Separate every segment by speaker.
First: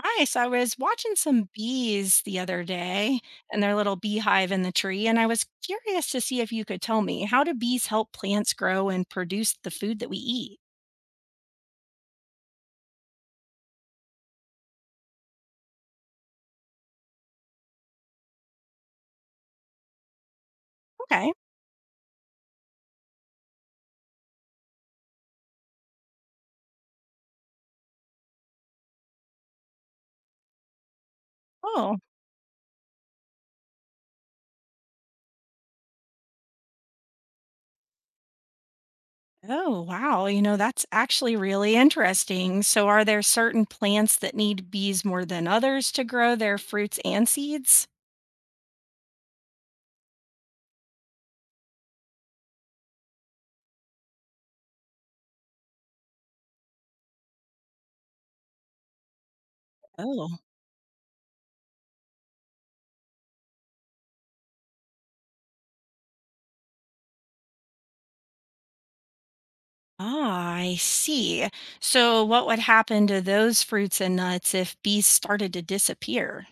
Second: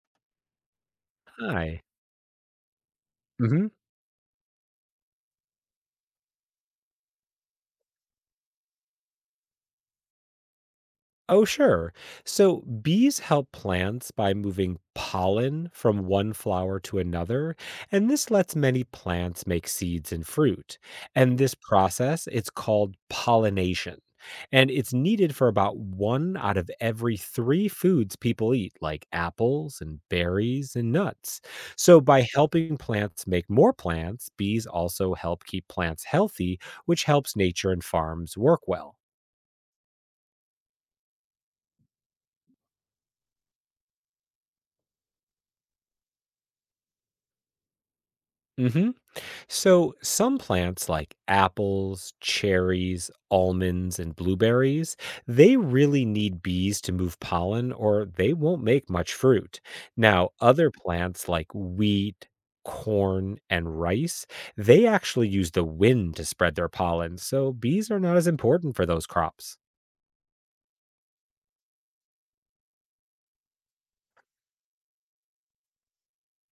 Speaker 1: Hi. So I was watching some
Speaker 2: Hi.
Speaker 1: bees the other day and
Speaker 2: Mhm.
Speaker 1: their little beehive in the tree, and I was curious to see if you could tell me how do bees help plants grow and produce the food that we eat?
Speaker 2: Oh, sure. So bees help plants by moving pollen from one flower to another, and this lets many plants make seeds and fruit.
Speaker 1: Okay.
Speaker 2: And this process, it's called pollination. And it's needed for about one out of every three foods people eat, like apples and berries and nuts.
Speaker 1: Oh,
Speaker 2: So, by helping plants make more plants, bees also help keep plants healthy, which helps nature and farms work well.
Speaker 1: oh, wow. That's actually really interesting. So, are there certain plants that need bees more than others to grow their fruits and seeds?
Speaker 2: hmm So, some plants like apples, cherries, almonds, and blueberries, they really need bees to move pollen or they won't make much fruit. Now,
Speaker 1: Oh,
Speaker 2: other plants like wheat, corn, and rice, they actually use the wind to spread their pollen, so bees are not as important for those crops.
Speaker 1: ah, I see. So, what would happen to those fruits and nuts if bees started to disappear?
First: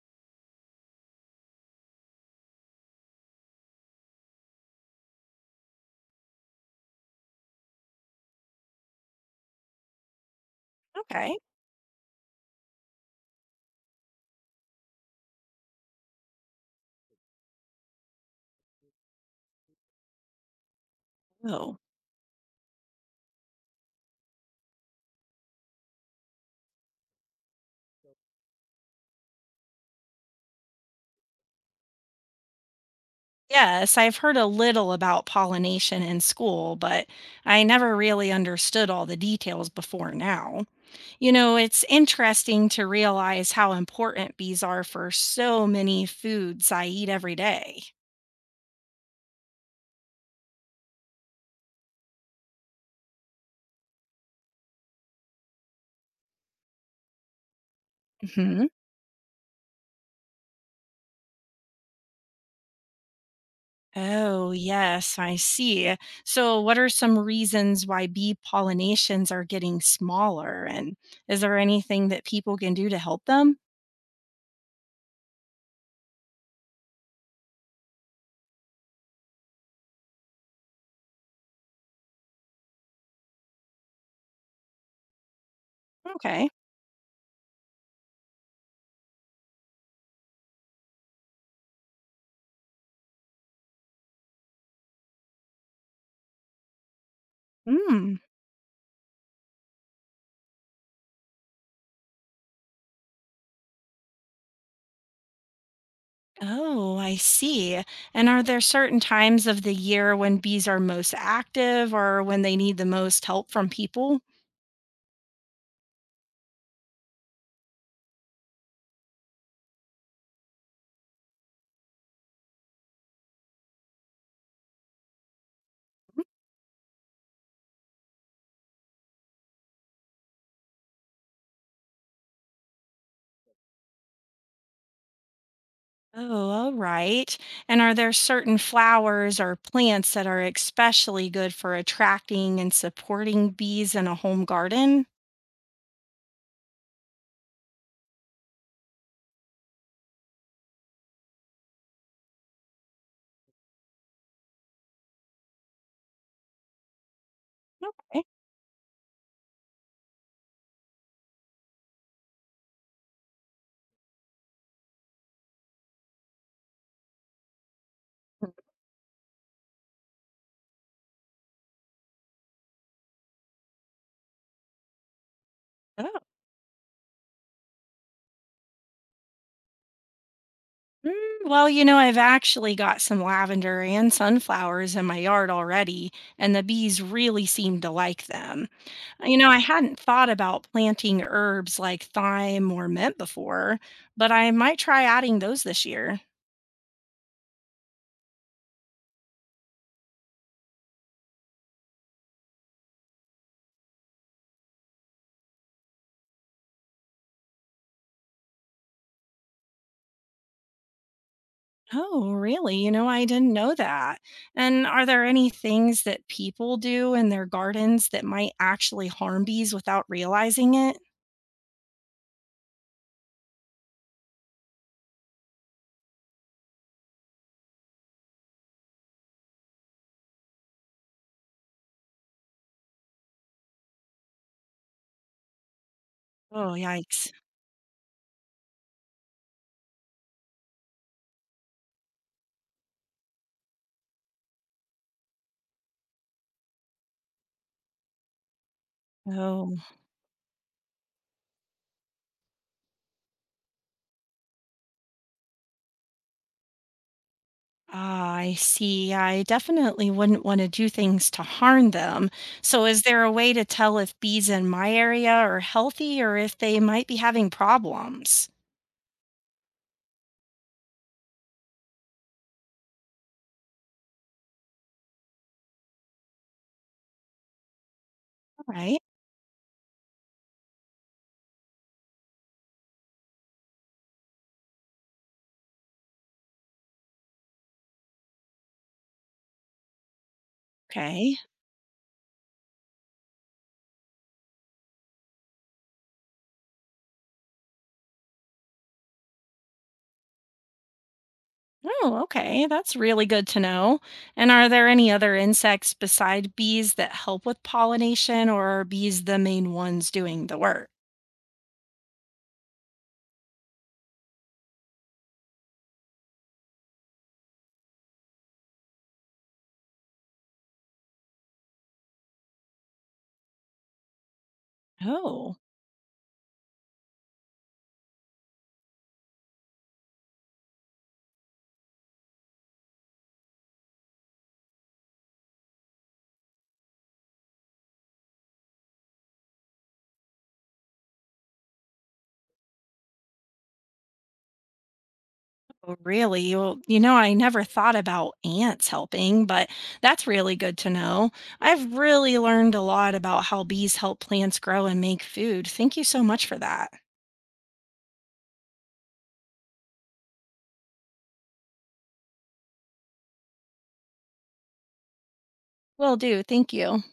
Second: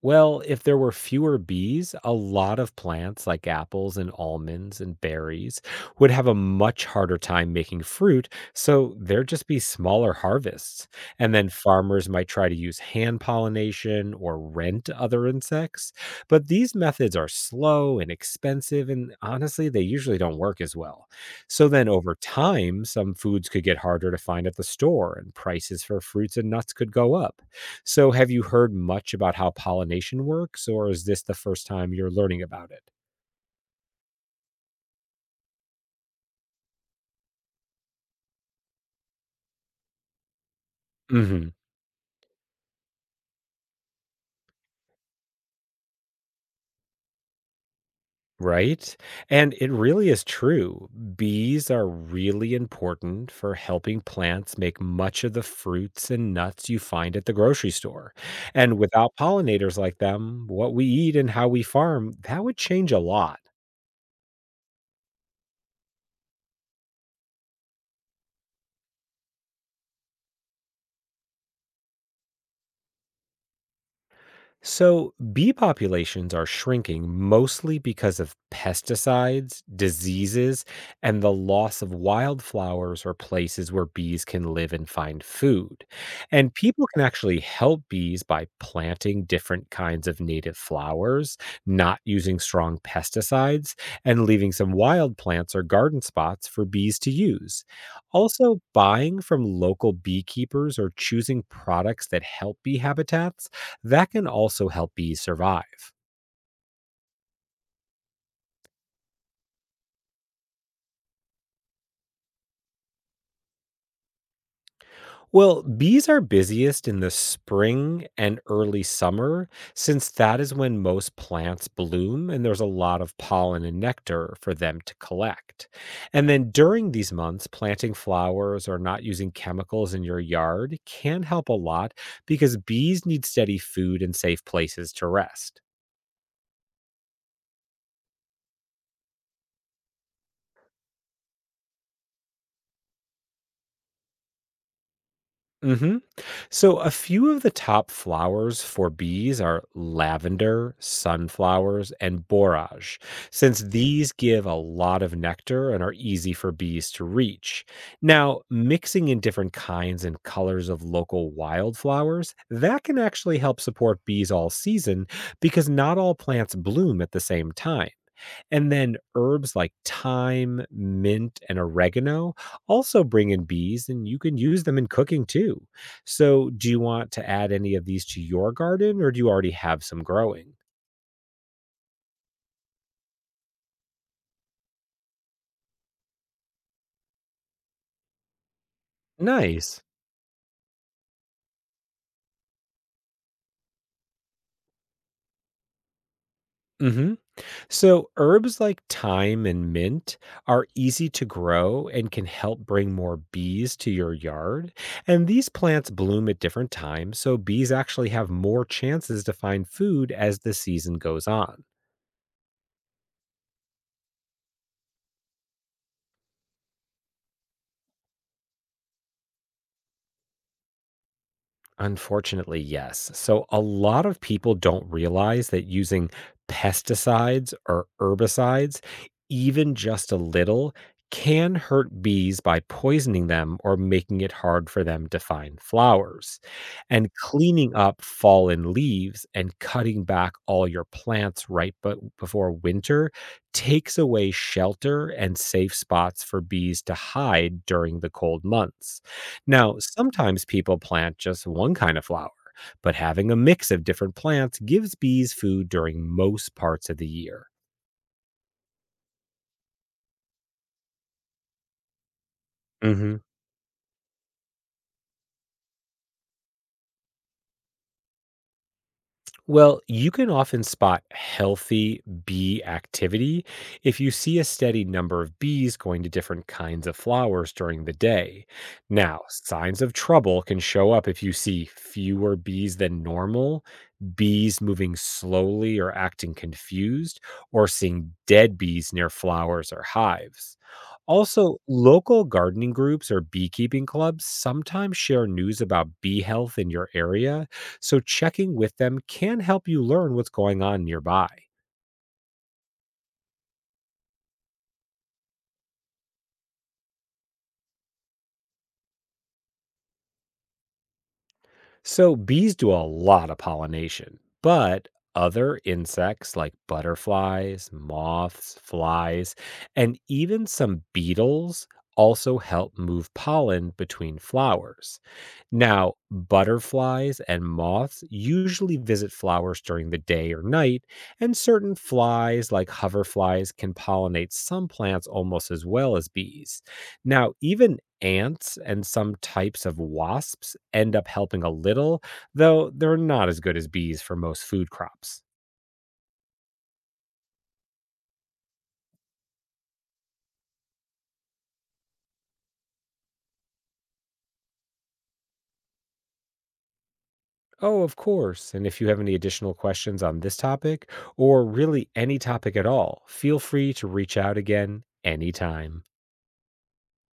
Speaker 2: Well, if there were fewer bees, a lot of plants like apples and almonds and berries would have a much harder time making fruit, so there'd just be smaller harvests. And
Speaker 1: Okay.
Speaker 2: then farmers might try to use hand pollination or rent other insects. But these methods are slow and expensive, and honestly, they usually don't work as well. So
Speaker 1: Oh.
Speaker 2: then over time, some foods could get harder to find at the store, and prices for fruits and nuts could go up. So, have you heard much about how pollination works, or is this the first time you're learning about it?
Speaker 1: Yes, I've heard a little about pollination in school, but I never really understood all the details before now. You
Speaker 2: Hmm.
Speaker 1: know, it's interesting to realize how important bees are for so many foods I eat every day.
Speaker 2: Right? And it really is true. Bees are really important for helping plants make much of the fruits and nuts you find at the grocery store.
Speaker 1: Hmm.
Speaker 2: And without pollinators like them, what we eat and how we farm, that would change a lot.
Speaker 1: Oh, yes, I see. So, what are some reasons why bee pollinations are getting smaller? And is there anything that people can do to help them?
Speaker 2: So, bee populations are shrinking mostly because of pesticides, diseases, and the loss of wildflowers or places where bees can live and find food.
Speaker 1: Okay.
Speaker 2: And people can actually help bees by planting different kinds of native flowers, not using strong pesticides, and leaving some wild plants or garden spots for bees to use.
Speaker 1: Hmm.
Speaker 2: Also, buying from local beekeepers or choosing products that help bee habitats that can also help bees survive.
Speaker 1: Oh, I see. And are there certain times of the year when bees are most active or when they need the most help from people?
Speaker 2: Well, bees are busiest in the spring and early summer, since that is when most plants bloom and there's a lot of pollen and nectar for them to collect. And then during these months, planting flowers or not using chemicals in your yard can help a lot because bees need steady food and safe places to rest.
Speaker 1: Oh, all right. And are there certain flowers or plants that are especially good for attracting and supporting bees in a home garden?
Speaker 2: hmm So, a few of the top flowers for bees are lavender, sunflowers, and borage, since these give a lot of nectar and are easy for bees to reach.
Speaker 1: Eh.
Speaker 2: Now, mixing in different kinds and colors of local wildflowers, that can actually help support bees all season because not all plants bloom at the same time. And then herbs like thyme, mint, and oregano also bring in bees, and you can use them in cooking too.
Speaker 1: Oh.
Speaker 2: So, do you want to add any of these to your garden, or do you already have some growing?
Speaker 1: Well, I've actually got some lavender and sunflowers in my yard already, and the bees really seem to like them. I
Speaker 2: Nice.
Speaker 1: hadn't thought about planting herbs like thyme or mint before, but I might try adding those this year.
Speaker 2: hmm So, herbs like thyme and mint are easy to grow and can help bring more bees to your yard. And these plants bloom at different times, so bees actually have more chances to find food as the season goes on.
Speaker 1: Oh, really? I didn't know that. And are there any things that people do in their gardens that might actually harm bees without realizing it?
Speaker 2: Unfortunately, yes. So a lot of people don't realize that using pesticides or herbicides, even just a little, can hurt bees by poisoning them or making it hard for them to find flowers.
Speaker 1: Oh,
Speaker 2: And
Speaker 1: yikes.
Speaker 2: cleaning up fallen leaves and cutting back all your plants right but before winter takes away shelter and safe spots for bees to hide during the cold months. Now,
Speaker 1: Oh,
Speaker 2: sometimes people plant just one kind of flower, but having a mix of different plants gives bees food during most parts of the year.
Speaker 1: ah, I see. I definitely wouldn't want to do things to harm them. So, is there a way to tell if bees in my area are healthy or if they might be having problems?
Speaker 2: Well, you can often spot healthy bee activity if you see a steady number of bees going to different kinds of flowers during the day.
Speaker 1: Right.
Speaker 2: Now, signs of trouble can show up if you see fewer bees than normal, bees moving slowly or acting confused, or seeing dead bees near flowers or hives.
Speaker 1: Okay.
Speaker 2: Also, local gardening groups or beekeeping clubs sometimes share news about bee health in your area, so checking with them can help you learn what's going on nearby.
Speaker 1: Oh, okay. That's really good to know. And are there any other insects beside bees that help with pollination, or are bees the main ones doing the work?
Speaker 2: So, bees do a lot of pollination, but other insects like butterflies, moths, flies, and even some beetles also help move pollen between flowers.
Speaker 1: Oh,
Speaker 2: Now, butterflies and moths usually visit flowers during the day or night, and certain flies, like hoverflies, can pollinate some plants almost as well as bees. Now, even ants and some types of wasps end up helping a little, though they're not as good as bees for most food crops.
Speaker 1: oh, really? Well, I never thought about ants helping, but that's really good to know. I've really learned a lot about how bees help plants grow and make food. Thank you so much for that.
Speaker 2: Oh, of course. And if you have any additional questions on this topic, or really any topic at all, feel free to reach out again anytime.
Speaker 1: Will do. Thank you.